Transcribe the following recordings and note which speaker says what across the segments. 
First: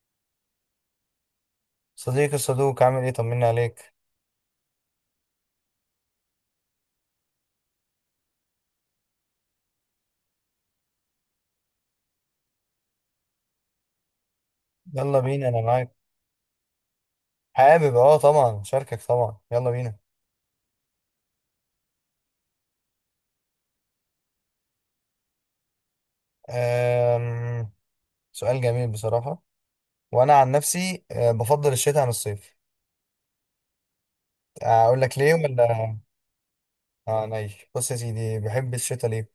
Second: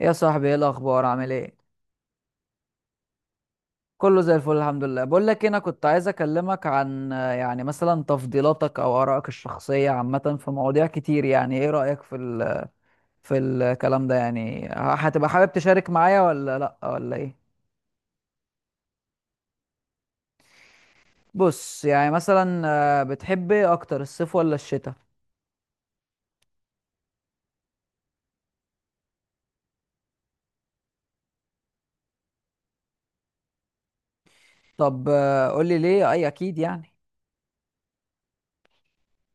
Speaker 1: يا صاحبي، ايه الاخبار؟ عامل ايه؟
Speaker 2: صديقي الصدوق عامل ايه؟ طمني عليك.
Speaker 1: كله زي الفل، الحمد لله. بقول لك إيه، انا كنت عايز اكلمك عن يعني مثلا تفضيلاتك او ارائك الشخصيه عامه في مواضيع كتير. يعني ايه رايك في في الكلام ده؟ يعني
Speaker 2: يلا
Speaker 1: هتبقى
Speaker 2: بينا
Speaker 1: حابب
Speaker 2: انا
Speaker 1: تشارك
Speaker 2: معاك.
Speaker 1: معايا ولا لا؟ ولا ايه؟
Speaker 2: حابب طبعا شاركك، طبعا يلا بينا.
Speaker 1: بص يعني مثلا، بتحب ايه اكتر، الصيف ولا الشتاء؟
Speaker 2: أم... سؤال جميل بصراحة. وانا عن نفسي بفضل الشتاء عن الصيف. اقول
Speaker 1: طب
Speaker 2: لك ليه
Speaker 1: قول
Speaker 2: ولا؟
Speaker 1: لي ليه، اي اكيد يعني.
Speaker 2: اه نايش. بص يا سيدي، بحب الشتاء ليه؟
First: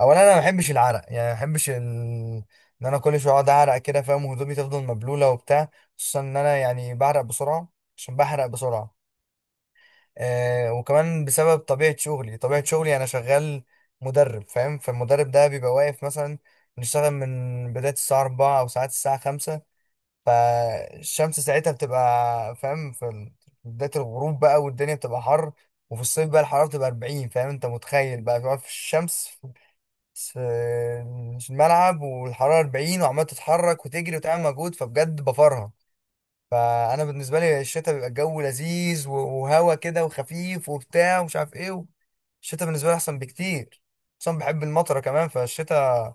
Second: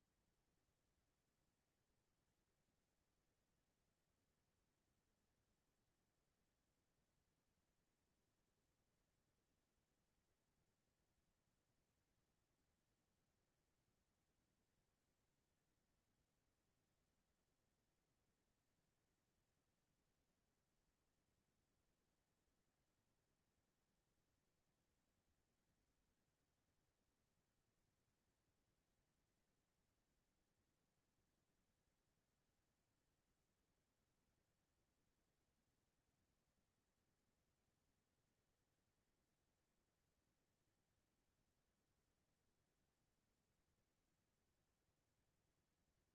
Speaker 2: اولا انا ما بحبش العرق، يعني ما بحبش ان انا كل شويه اقعد اعرق كده فاهم، وهدومي تفضل مبلوله وبتاع. خصوصا ان انا يعني بعرق بسرعه، عشان بحرق بسرعه. وكمان بسبب طبيعة شغلي. أنا شغال مدرب فاهم، فالمدرب ده بيبقى واقف مثلا. بنشتغل من بداية الساعة 4 أو ساعات الساعة 5. فالشمس ساعتها بتبقى فاهم بداية الغروب بقى، والدنيا بتبقى حر. وفي الصيف بقى الحرارة بتبقى 40، فاهم؟ أنت متخيل بقى بتقعد في الشمس في في الملعب والحرارة 40، وعمال تتحرك وتجري وتعمل مجهود، فبجد بفرها. فانا بالنسبه لي الشتاء بيبقى الجو لذيذ وهوا كده وخفيف وبتاع ومش عارف ايه. الشتاء بالنسبه لي احسن بكتير، اصلا بحب المطره كمان فالشتاء.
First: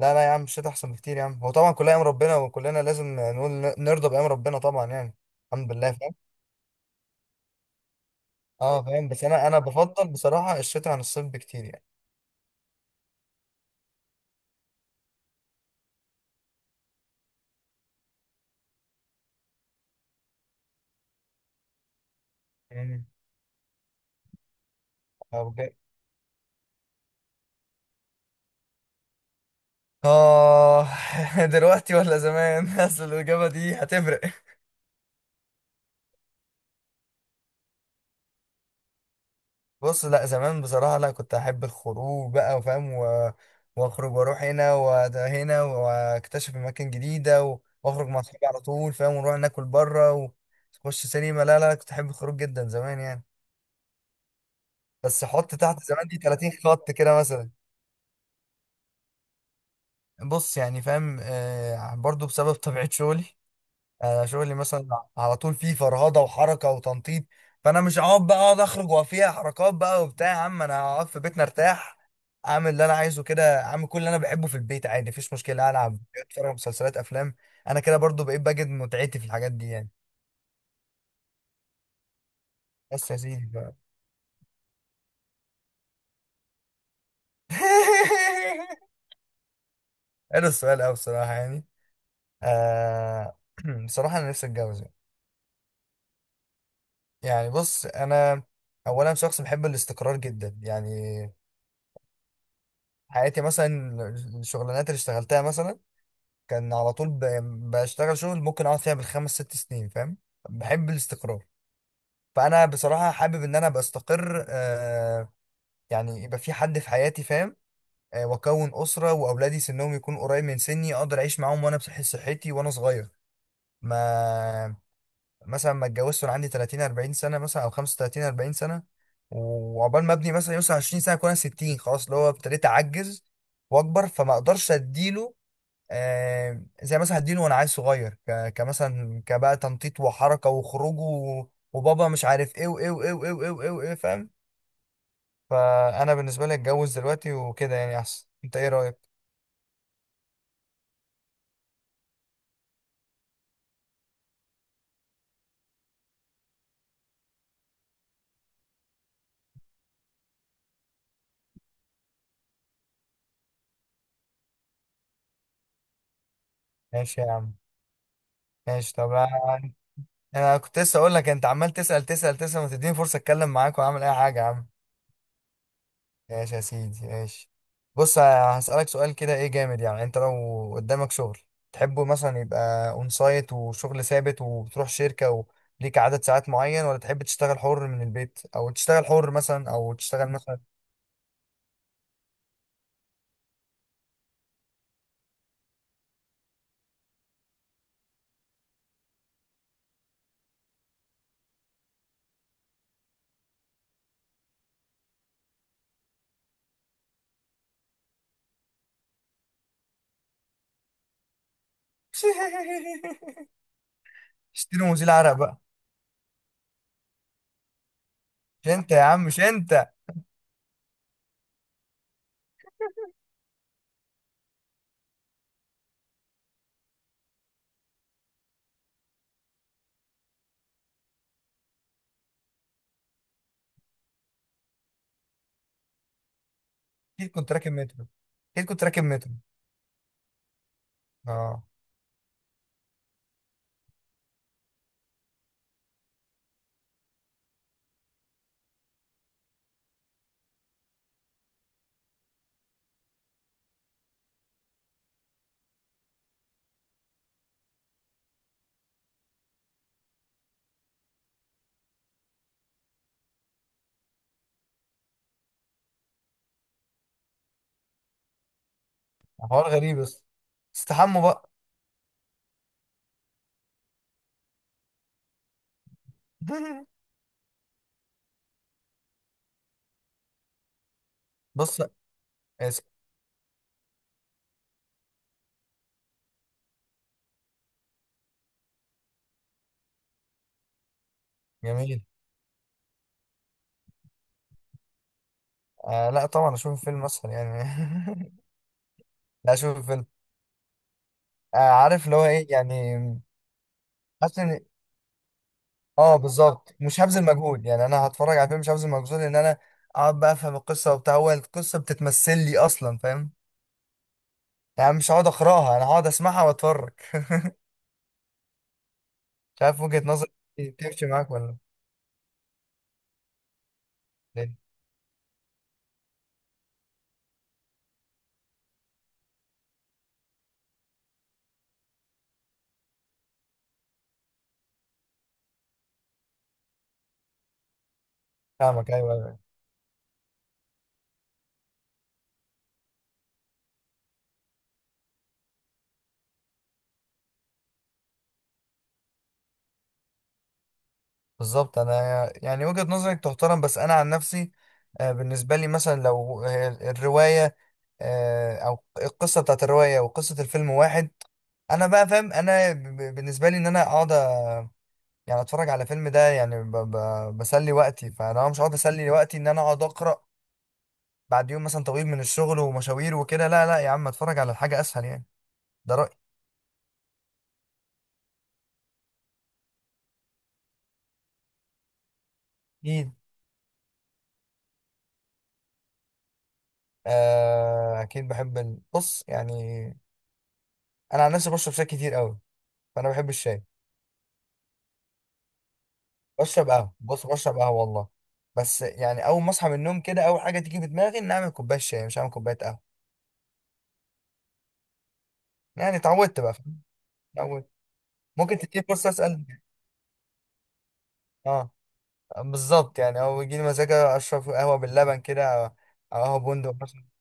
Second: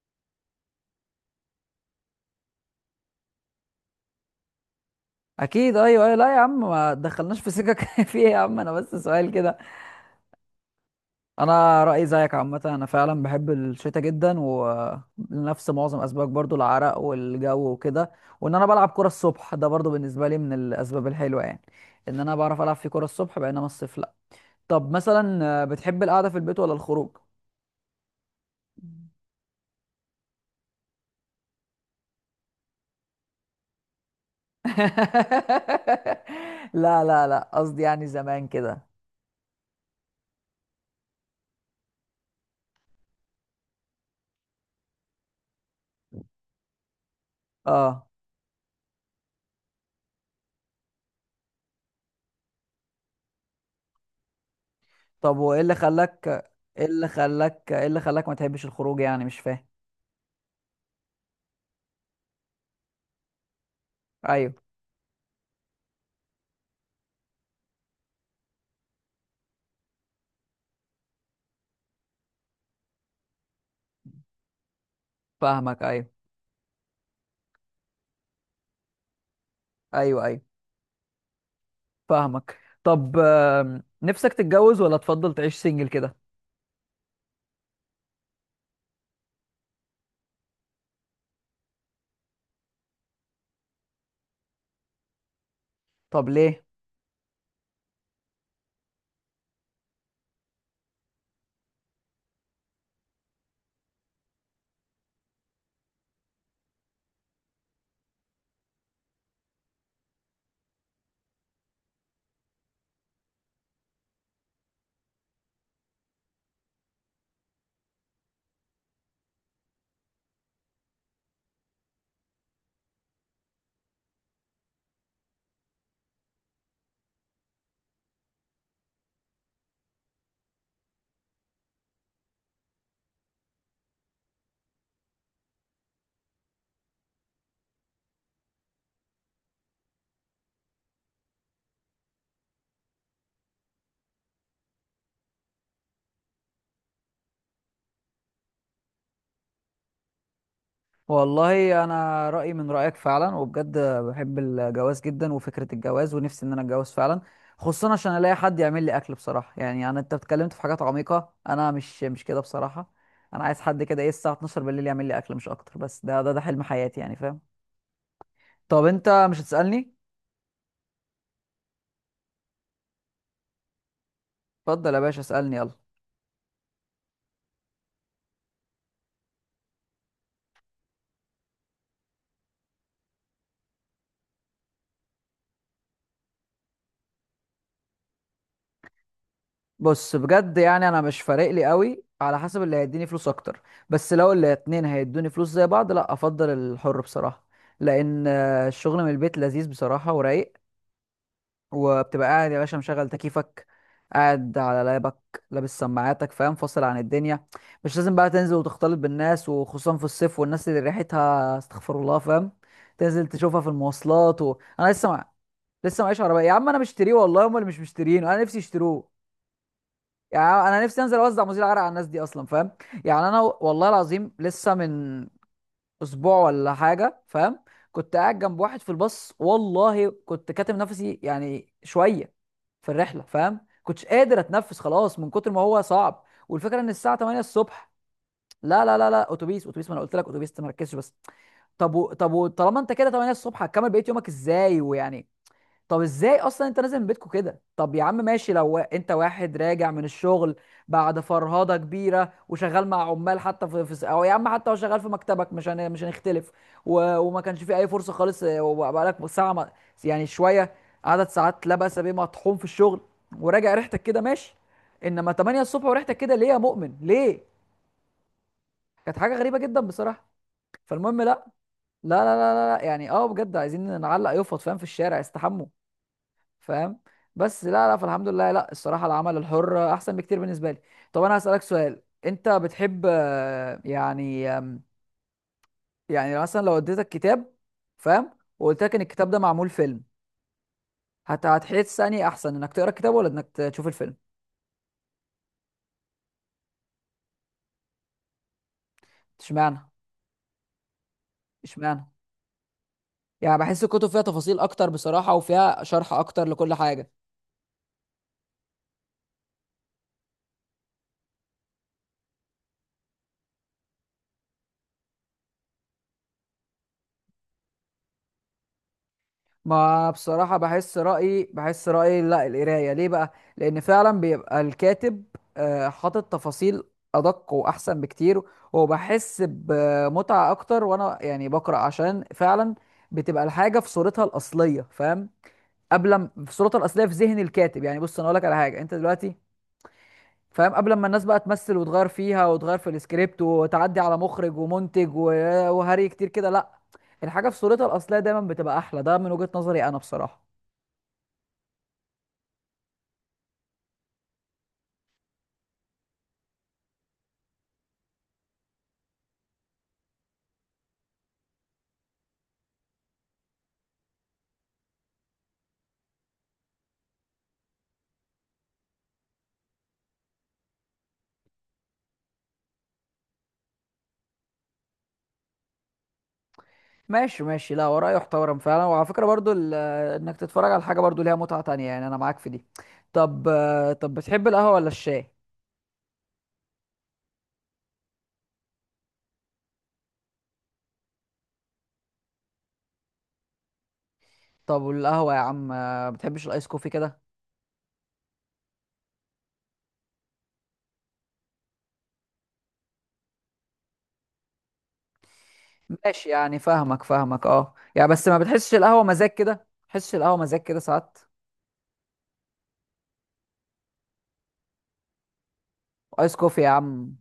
Speaker 2: لا لا يا عم، الشتاء احسن بكتير يا عم. هو طبعا كلها ايام ربنا، وكلنا لازم نقول نرضى بايام ربنا طبعا يعني. الحمد
Speaker 1: اكيد،
Speaker 2: لله
Speaker 1: ايوه ايوه،
Speaker 2: فاهم.
Speaker 1: لا يا عم، ما دخلناش في سكك فيه يا عم، انا
Speaker 2: اه
Speaker 1: بس
Speaker 2: فاهم، بس
Speaker 1: سؤال
Speaker 2: انا
Speaker 1: كده.
Speaker 2: انا بفضل بصراحه الشتاء عن الصيف بكتير
Speaker 1: انا
Speaker 2: يعني.
Speaker 1: رايي زيك عامه، انا فعلا بحب الشتاء جدا ولنفس معظم اسبابك، برضو العرق والجو وكده. وان انا بلعب كره الصبح ده برضو بالنسبه لي من الاسباب الحلوه، يعني ان انا بعرف العب في كره
Speaker 2: مم.
Speaker 1: الصبح بينما الصيف لا. طب
Speaker 2: اه
Speaker 1: مثلا
Speaker 2: بجد.
Speaker 1: بتحب القعده في البيت ولا الخروج؟
Speaker 2: آه، دلوقتي ولا زمان؟ اصل الاجابه دي هتفرق.
Speaker 1: لا لا لا، قصدي يعني زمان كده.
Speaker 2: بص لا، زمان بصراحة لا، كنت أحب الخروج بقى وفاهم وأخرج وأروح هنا وده هنا وأكتشف أماكن جديدة
Speaker 1: اه،
Speaker 2: وأخرج مع أصحابي على طول فاهم، ونروح ناكل بره ونخش سينما. لا لا، كنت أحب الخروج جدا زمان يعني. بس
Speaker 1: طب
Speaker 2: حط
Speaker 1: وايه اللي
Speaker 2: تحت زمان دي
Speaker 1: خلاك
Speaker 2: 30
Speaker 1: ايه
Speaker 2: خط
Speaker 1: اللي
Speaker 2: كده مثلا.
Speaker 1: خلاك ايه اللي خلاك ما تحبش الخروج؟ يعني مش فاهم.
Speaker 2: بص يعني فاهم، برضو بسبب طبيعة شغلي. يعني انا
Speaker 1: ايوه،
Speaker 2: شغلي مثلا على طول فيه فرهضه وحركه وتنطيط. فانا مش هقعد بقى اقعد اخرج وفيها حركات بقى وبتاع. يا عم انا هقعد في بيتنا ارتاح، اعمل اللي انا عايزه كده، اعمل كل اللي انا بحبه في البيت عادي، مفيش مشكله.
Speaker 1: فاهمك،
Speaker 2: العب،
Speaker 1: ايوه
Speaker 2: اتفرج على مسلسلات، افلام. انا كده برضو بقيت بجد متعتي في الحاجات دي يعني.
Speaker 1: ايوه. ايوه، فاهمك.
Speaker 2: بس يا
Speaker 1: طب
Speaker 2: سيدي بقى.
Speaker 1: نفسك تتجوز ولا تفضل تعيش سنجل كده؟
Speaker 2: حلو السؤال قوي بصراحه يعني. آه بصراحه انا نفسي اتجوز يعني.
Speaker 1: طب ليه؟
Speaker 2: يعني بص انا، اولا شخص بحب الاستقرار جدا يعني. حياتي مثلا، الشغلانات اللي اشتغلتها مثلا، كان على طول بشتغل شغل ممكن اقعد فيها بالخمس ست سنين فاهم. بحب الاستقرار. فانا بصراحة حابب ان انا ابقى استقر يعني يبقى في حد في حياتي فاهم. واكون اسرة، واولادي سنهم يكون قريب من سني، اقدر اعيش معاهم وانا بصحة صحتي وانا صغير. ما مثلا ما اتجوزت وانا عندي 30 40 سنة مثلا، او 35 40 سنة. وعقبال ما ابني مثلا يوصل 20 سنة اكون انا 60، خلاص اللي هو ابتديت اعجز واكبر، فما اقدرش اديله زي مثلا هديله وانا عيل صغير، كمثلا كبقى تنطيط وحركه وخروج وبابا مش عارف ايه وايه وايه وايه وايه وايه وايه فاهم. فانا بالنسبه لي اتجوز دلوقتي وكده يعني احسن. انت ايه رايك؟
Speaker 1: والله انا رايي من رايك فعلا، وبجد بحب الجواز جدا وفكره الجواز، ونفسي ان انا اتجوز فعلا، خصوصا عشان الاقي حد يعمل لي اكل بصراحه. يعني انا، انت اتكلمت في حاجات عميقه، انا مش كده بصراحه. انا عايز حد كده، ايه، الساعه 12 بالليل يعمل لي اكل، مش اكتر، بس ده حلم حياتي يعني،
Speaker 2: ماشي يا
Speaker 1: فاهم؟
Speaker 2: عم،
Speaker 1: طب
Speaker 2: ماشي طب
Speaker 1: انت مش
Speaker 2: انا.
Speaker 1: هتسالني؟
Speaker 2: أنا كنت لسه اقول لك، انت عمال تسال تسال تسال، ما تديني فرصه اتكلم معاك واعمل اي حاجه يا عم.
Speaker 1: اتفضل يا باشا، اسالني يلا.
Speaker 2: ماشي يا سيدي ماشي. بص هسألك سؤال كده ايه جامد يعني، انت لو قدامك شغل تحبه مثلا، يبقى اون سايت وشغل ثابت وبتروح شركة وليك عدد ساعات معين، ولا تحب تشتغل حر من البيت، او تشتغل حر مثلا، او
Speaker 1: بص
Speaker 2: تشتغل
Speaker 1: بجد،
Speaker 2: مثلا.
Speaker 1: يعني انا مش فارق لي قوي، على حسب اللي هيديني فلوس اكتر. بس لو الاتنين هيدوني فلوس زي بعض، لا افضل الحر بصراحة. لان الشغل من البيت لذيذ بصراحة ورايق، وبتبقى قاعد يا باشا مشغل تكييفك، قاعد على لابك، لابس سماعاتك، فاهم، فاصل عن الدنيا. مش لازم بقى تنزل وتختلط بالناس، وخصوصا في الصيف، والناس اللي ريحتها استغفر الله، فاهم. تنزل تشوفها في المواصلات، انا
Speaker 2: اشتري
Speaker 1: لسه
Speaker 2: مزيل عرق بقى.
Speaker 1: لسه معيش عربية. يا عم انا مشتريه والله، هم اللي مش مشترينه، انا نفسي
Speaker 2: مش انت يا
Speaker 1: يشتروه.
Speaker 2: عم، مش انت.
Speaker 1: يعني انا نفسي انزل اوزع مزيل عرق على الناس دي اصلا، فاهم. يعني انا والله العظيم لسه من اسبوع ولا حاجه، فاهم، كنت قاعد جنب واحد في الباص، والله كنت كاتم نفسي يعني شويه في الرحله، فاهم، كنتش قادر اتنفس خلاص من كتر ما هو صعب. والفكره ان الساعه
Speaker 2: اكيد
Speaker 1: 8
Speaker 2: كنت راكب
Speaker 1: الصبح.
Speaker 2: مترو. اكيد
Speaker 1: لا
Speaker 2: كنت
Speaker 1: لا
Speaker 2: راكب
Speaker 1: لا لا،
Speaker 2: مترو.
Speaker 1: اتوبيس اتوبيس، ما انا قلت لك اتوبيس، تركزش بس.
Speaker 2: اه.
Speaker 1: طالما انت كده 8 الصبح، هتكمل بقيه يومك ازاي ويعني؟ طب ازاي اصلا انت نازل من بيتكو كده؟ طب يا عم ماشي، لو انت واحد راجع من الشغل بعد فرهضه كبيره وشغال مع عمال، حتى في, في او يا عم حتى لو شغال في مكتبك، مش هنختلف. وما كانش في اي فرصه خالص، وبقالك ساعه ما... يعني شويه، عدد ساعات لا بأس بيه، مطحون في الشغل وراجع ريحتك كده، ماشي. انما 8 الصبح وريحتك كده، ليه يا مؤمن؟ ليه؟ كانت حاجه غريبه
Speaker 2: حوار
Speaker 1: جدا
Speaker 2: غريب بس،
Speaker 1: بصراحه. فالمهم،
Speaker 2: استحموا
Speaker 1: لا
Speaker 2: بقى.
Speaker 1: لا لا لا، لا، يعني اه بجد عايزين نعلق يفط، فاهم، في الشارع: استحموا. فاهم. بس لا لا، فالحمد لله، لا الصراحه العمل الحر احسن بكتير بالنسبه لي. طب انا هسالك
Speaker 2: بص
Speaker 1: سؤال، انت
Speaker 2: اسف.
Speaker 1: بتحب يعني يعني مثلا لو اديتك كتاب، فاهم، وقلت لك ان الكتاب ده معمول فيلم، هتحس
Speaker 2: جميل.
Speaker 1: اني احسن انك تقرا الكتاب ولا انك تشوف الفيلم؟
Speaker 2: آه لا طبعا اشوف فيلم اسهل يعني. لا
Speaker 1: اشمعنى؟
Speaker 2: شوف انت، عارف
Speaker 1: اشمعنى؟
Speaker 2: اللي هو ايه يعني.
Speaker 1: يعني بحس الكتب فيها
Speaker 2: حاسس ان
Speaker 1: تفاصيل اكتر بصراحه، وفيها شرح
Speaker 2: اه
Speaker 1: اكتر لكل
Speaker 2: بالظبط مش
Speaker 1: حاجه.
Speaker 2: هبذل مجهود، يعني انا هتفرج على فيلم مش هبذل مجهود ان انا اقعد بقى افهم القصه وبتاع، هو القصه بتتمثل لي اصلا فاهم. يعني مش هقعد اقراها، انا هقعد اسمعها واتفرج. مش عارف وجهه
Speaker 1: ما
Speaker 2: نظرك،
Speaker 1: بصراحة،
Speaker 2: دي
Speaker 1: بحس
Speaker 2: تمشي معاك
Speaker 1: رأيي
Speaker 2: ولا؟
Speaker 1: بحس رأيي لا القراية ليه بقى؟ لأن فعلا
Speaker 2: ليه؟
Speaker 1: بيبقى الكاتب حاطط تفاصيل أدق وأحسن بكتير، وبحس بمتعة أكتر، وأنا يعني بقرأ عشان فعلا بتبقى الحاجة في صورتها الأصلية، فاهم؟ قبل ما- في صورتها الأصلية في ذهن الكاتب، يعني بص أنا أقول لك على حاجة
Speaker 2: فاهمك
Speaker 1: أنت
Speaker 2: ايوه
Speaker 1: دلوقتي،
Speaker 2: ايوه
Speaker 1: فاهم، قبل ما الناس بقى تمثل وتغير فيها وتغير في السكريبت وتعدي على مخرج ومنتج وهري كتير كده، لا، الحاجة في صورتها الأصلية دايما بتبقى أحلى، ده من وجهة نظري أنا بصراحة.
Speaker 2: بالظبط. انا يعني وجهه نظرك تحترم، بس انا عن نفسي بالنسبه لي مثلا لو الروايه او القصه بتاعت الروايه وقصه الفيلم واحد، انا بقى فاهم انا بالنسبه لي ان انا اقعد يعني اتفرج على فيلم ده يعني بسلي وقتي. فانا مش هقعد اسلي وقتي ان انا اقعد اقرا بعد يوم مثلا طويل من الشغل ومشاوير وكده. لا لا يا عم، اتفرج على حاجه اسهل يعني. ده رايي.
Speaker 1: ماشي ماشي، لا وراه يحترم فعلا. وعلى فكرة برضو انك تتفرج على حاجة برضو ليها متعة تانية، يعني انا معاك في دي.
Speaker 2: اكيد.
Speaker 1: طب طب بتحب القهوة ولا الشاي؟
Speaker 2: آه اكيد بحب بص يعني، انا عن نفسي بشرب شاي كتير قوي، فانا بحب الشاي.
Speaker 1: طب والقهوة يا عم، بتحبش الايس
Speaker 2: بشرب
Speaker 1: كوفي
Speaker 2: قهوه،
Speaker 1: كده؟
Speaker 2: بص بشرب قهوه والله، بس يعني اول ما اصحى من النوم كده اول حاجه تيجي في دماغي ان اعمل كوبايه شاي، مش هعمل كوبايه قهوه. يعني
Speaker 1: ماشي،
Speaker 2: اتعودت بقى
Speaker 1: يعني
Speaker 2: فاهم؟
Speaker 1: فاهمك،
Speaker 2: اتعودت.
Speaker 1: اه يعني، بس ما
Speaker 2: ممكن
Speaker 1: بتحسش
Speaker 2: تديني
Speaker 1: القهوة
Speaker 2: فرصه
Speaker 1: مزاج
Speaker 2: اسال؟
Speaker 1: كده بتحسش القهوة مزاج كده ساعات.
Speaker 2: اه بالظبط، يعني او يجي لي مزاج اشرب قهوه باللبن كده، او أو
Speaker 1: ايس
Speaker 2: قهوه
Speaker 1: كوفي يا
Speaker 2: بندق مثلا.
Speaker 1: عم،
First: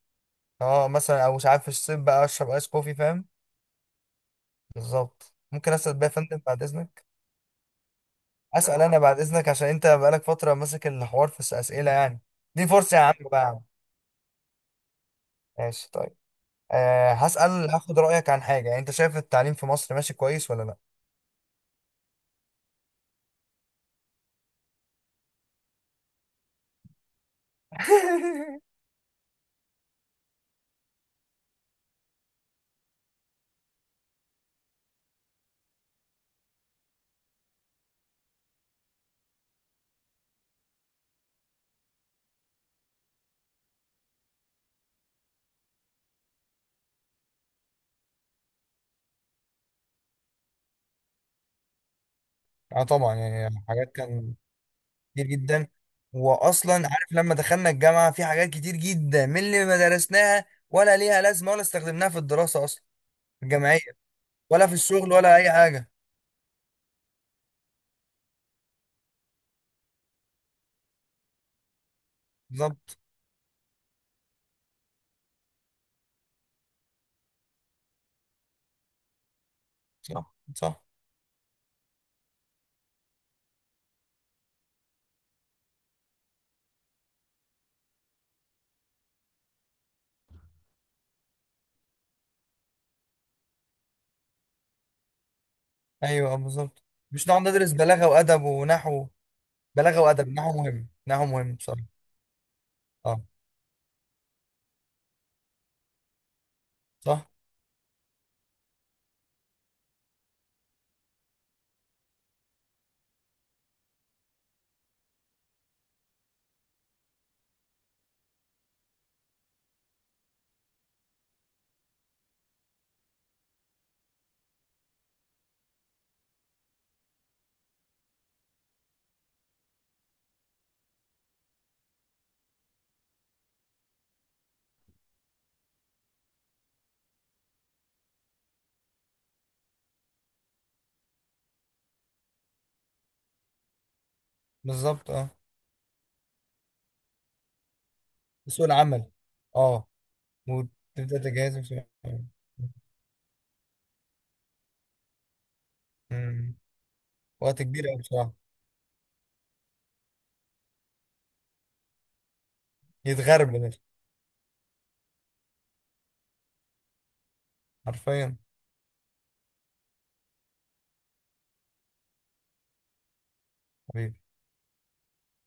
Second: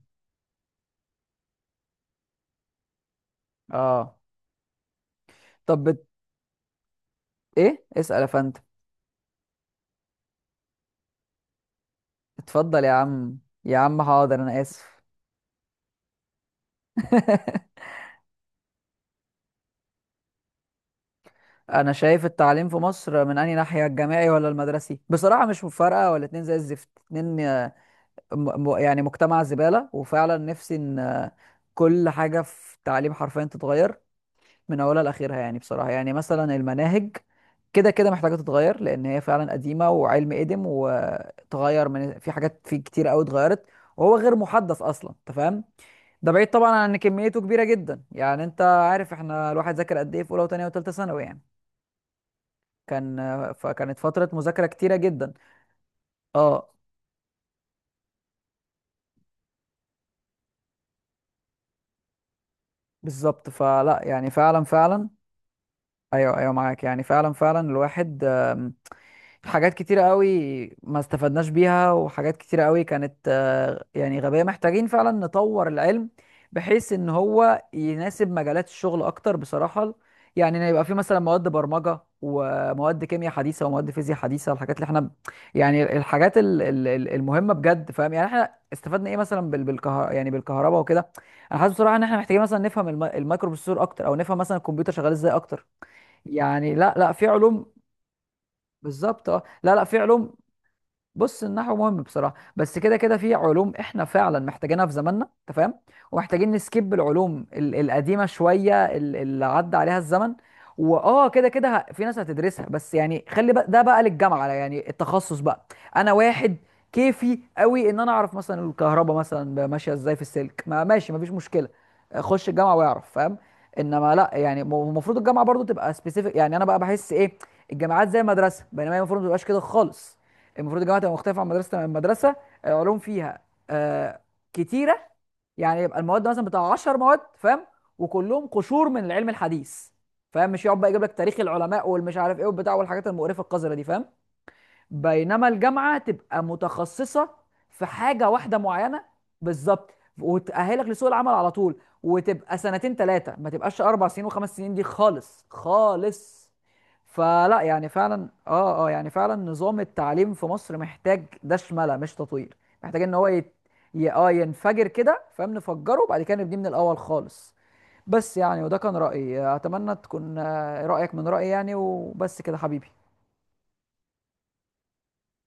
Speaker 2: اه مثلا، او مش عارف في الصيف بقى اشرب ايس كوفي فاهم.
Speaker 1: اه.
Speaker 2: بالظبط. ممكن
Speaker 1: طب
Speaker 2: اسال بقى يا فندم بعد اذنك؟
Speaker 1: ايه، اسأل يا فندم.
Speaker 2: اسال انا بعد اذنك، عشان انت بقالك فتره ماسك الحوار في الاسئله يعني. دي
Speaker 1: اتفضل يا
Speaker 2: فرصه يا عم
Speaker 1: عم.
Speaker 2: بقى يا عم.
Speaker 1: يا عم حاضر، انا اسف.
Speaker 2: ماشي طيب. أه هسال، هاخد رايك عن حاجه، يعني انت شايف التعليم في مصر ماشي كويس ولا لا؟
Speaker 1: انا شايف التعليم في مصر من انهي ناحيه، الجامعي ولا المدرسي؟ بصراحه مش مفارقه، ولا اتنين زي الزفت، اتنين يعني مجتمع زباله. وفعلا نفسي ان كل حاجه في التعليم حرفيا تتغير من اولها لاخرها، يعني بصراحه. يعني مثلا المناهج كده كده محتاجه تتغير، لان هي فعلا قديمه وعلم قدم، وتغير من في حاجات في كتير قوي اتغيرت، وهو غير محدث اصلا انت فاهم. ده بعيد طبعا عن ان كميته كبيره جدا، يعني انت عارف احنا الواحد ذاكر قد ايه في اولى وثانيه وثالثه ثانوي يعني.
Speaker 2: اه طبعا
Speaker 1: كان
Speaker 2: يعني حاجات
Speaker 1: فكانت فترة
Speaker 2: كان
Speaker 1: مذاكرة كتيرة
Speaker 2: كتير
Speaker 1: جدا.
Speaker 2: جدا.
Speaker 1: اه
Speaker 2: واصلا عارف لما دخلنا الجامعه، في حاجات كتير جدا من اللي ما درسناها ولا ليها لازمه ولا استخدمناها في الدراسه اصلا
Speaker 1: بالظبط،
Speaker 2: الجامعيه،
Speaker 1: فلا يعني فعلا
Speaker 2: ولا في
Speaker 1: فعلا.
Speaker 2: الشغل ولا اي حاجه.
Speaker 1: ايوه ايوه معاك، يعني فعلا فعلا، الواحد حاجات كتيرة قوي ما استفدناش بيها، وحاجات كتيرة قوي
Speaker 2: بالظبط
Speaker 1: كانت يعني غبية. محتاجين فعلا نطور العلم، بحيث ان هو يناسب مجالات الشغل اكتر بصراحة.
Speaker 2: صح
Speaker 1: يعني ان
Speaker 2: صح.
Speaker 1: يبقى في مثلا مواد برمجة، ومواد كيمياء حديثة، ومواد فيزياء حديثة، الحاجات اللي احنا يعني، الحاجات المهمة بجد، فاهم. يعني احنا استفدنا ايه مثلا يعني بالكهرباء وكده؟ انا حاسس بصراحة ان احنا محتاجين مثلا نفهم الميكروبروسيسور اكتر، او نفهم مثلا الكمبيوتر شغال ازاي اكتر.
Speaker 2: ايوه
Speaker 1: يعني
Speaker 2: بالظبط،
Speaker 1: لا لا، في
Speaker 2: مش نقعد ندرس
Speaker 1: علوم.
Speaker 2: بلاغه وادب ونحو.
Speaker 1: بالظبط اه، لا لا، في
Speaker 2: بلاغه وادب،
Speaker 1: علوم.
Speaker 2: نحو مهم، نحو
Speaker 1: بص،
Speaker 2: مهم
Speaker 1: النحو مهم
Speaker 2: بصراحه.
Speaker 1: بصراحه، بس كده كده
Speaker 2: اه
Speaker 1: في علوم احنا فعلا محتاجينها في زماننا، انت فاهم، ومحتاجين نسكيب
Speaker 2: صح
Speaker 1: العلوم القديمه شويه، اللي عدى عليها الزمن. واه كده كده، في ناس هتدرسها، بس يعني خلي بقى ده بقى للجامعه يعني، التخصص بقى. انا واحد كيفي قوي ان انا اعرف مثلا الكهرباء مثلا ماشيه ازاي في السلك، ما ماشي مفيش مشكله، خش الجامعه واعرف، فاهم. انما لا يعني، المفروض الجامعه برضو تبقى سبيسيفيك. يعني انا بقى بحس ايه، الجامعات زي المدرسه، بينما هي المفروض ما تبقاش كده خالص. المفروض الجامعه تبقى مختلفه عن مدرسه، العلوم فيها آه كتيره، يعني يبقى المواد مثلا بتاع 10 مواد، فاهم، وكلهم قشور من العلم الحديث، فاهم. مش يقعد بقى يجيب لك تاريخ العلماء والمش عارف ايه والبتاع والحاجات المقرفه القذره دي، فاهم.
Speaker 2: بالظبط. اه
Speaker 1: بينما الجامعة تبقى متخصصة في حاجة واحدة
Speaker 2: سوق
Speaker 1: معينة.
Speaker 2: العمل. اه،
Speaker 1: بالظبط، وتأهلك لسوق
Speaker 2: وتبدا
Speaker 1: العمل على
Speaker 2: تجهز
Speaker 1: طول، وتبقى سنتين ثلاثة، ما تبقاش أربع سنين وخمس سنين دي خالص خالص.
Speaker 2: مم.
Speaker 1: فلا
Speaker 2: وقت كبير
Speaker 1: يعني
Speaker 2: قوي
Speaker 1: فعلا،
Speaker 2: بصراحه.
Speaker 1: يعني فعلا نظام التعليم في مصر محتاج دشملة مش تطوير. محتاج ان هو
Speaker 2: يتغرب
Speaker 1: يت...
Speaker 2: ده
Speaker 1: ي... اه ينفجر كده، فاهم، نفجره وبعد كده نبنيه من الأول خالص. بس
Speaker 2: حرفيا.
Speaker 1: يعني، وده كان رأيي، أتمنى تكون رأيك من رأيي يعني، وبس كده حبيبي.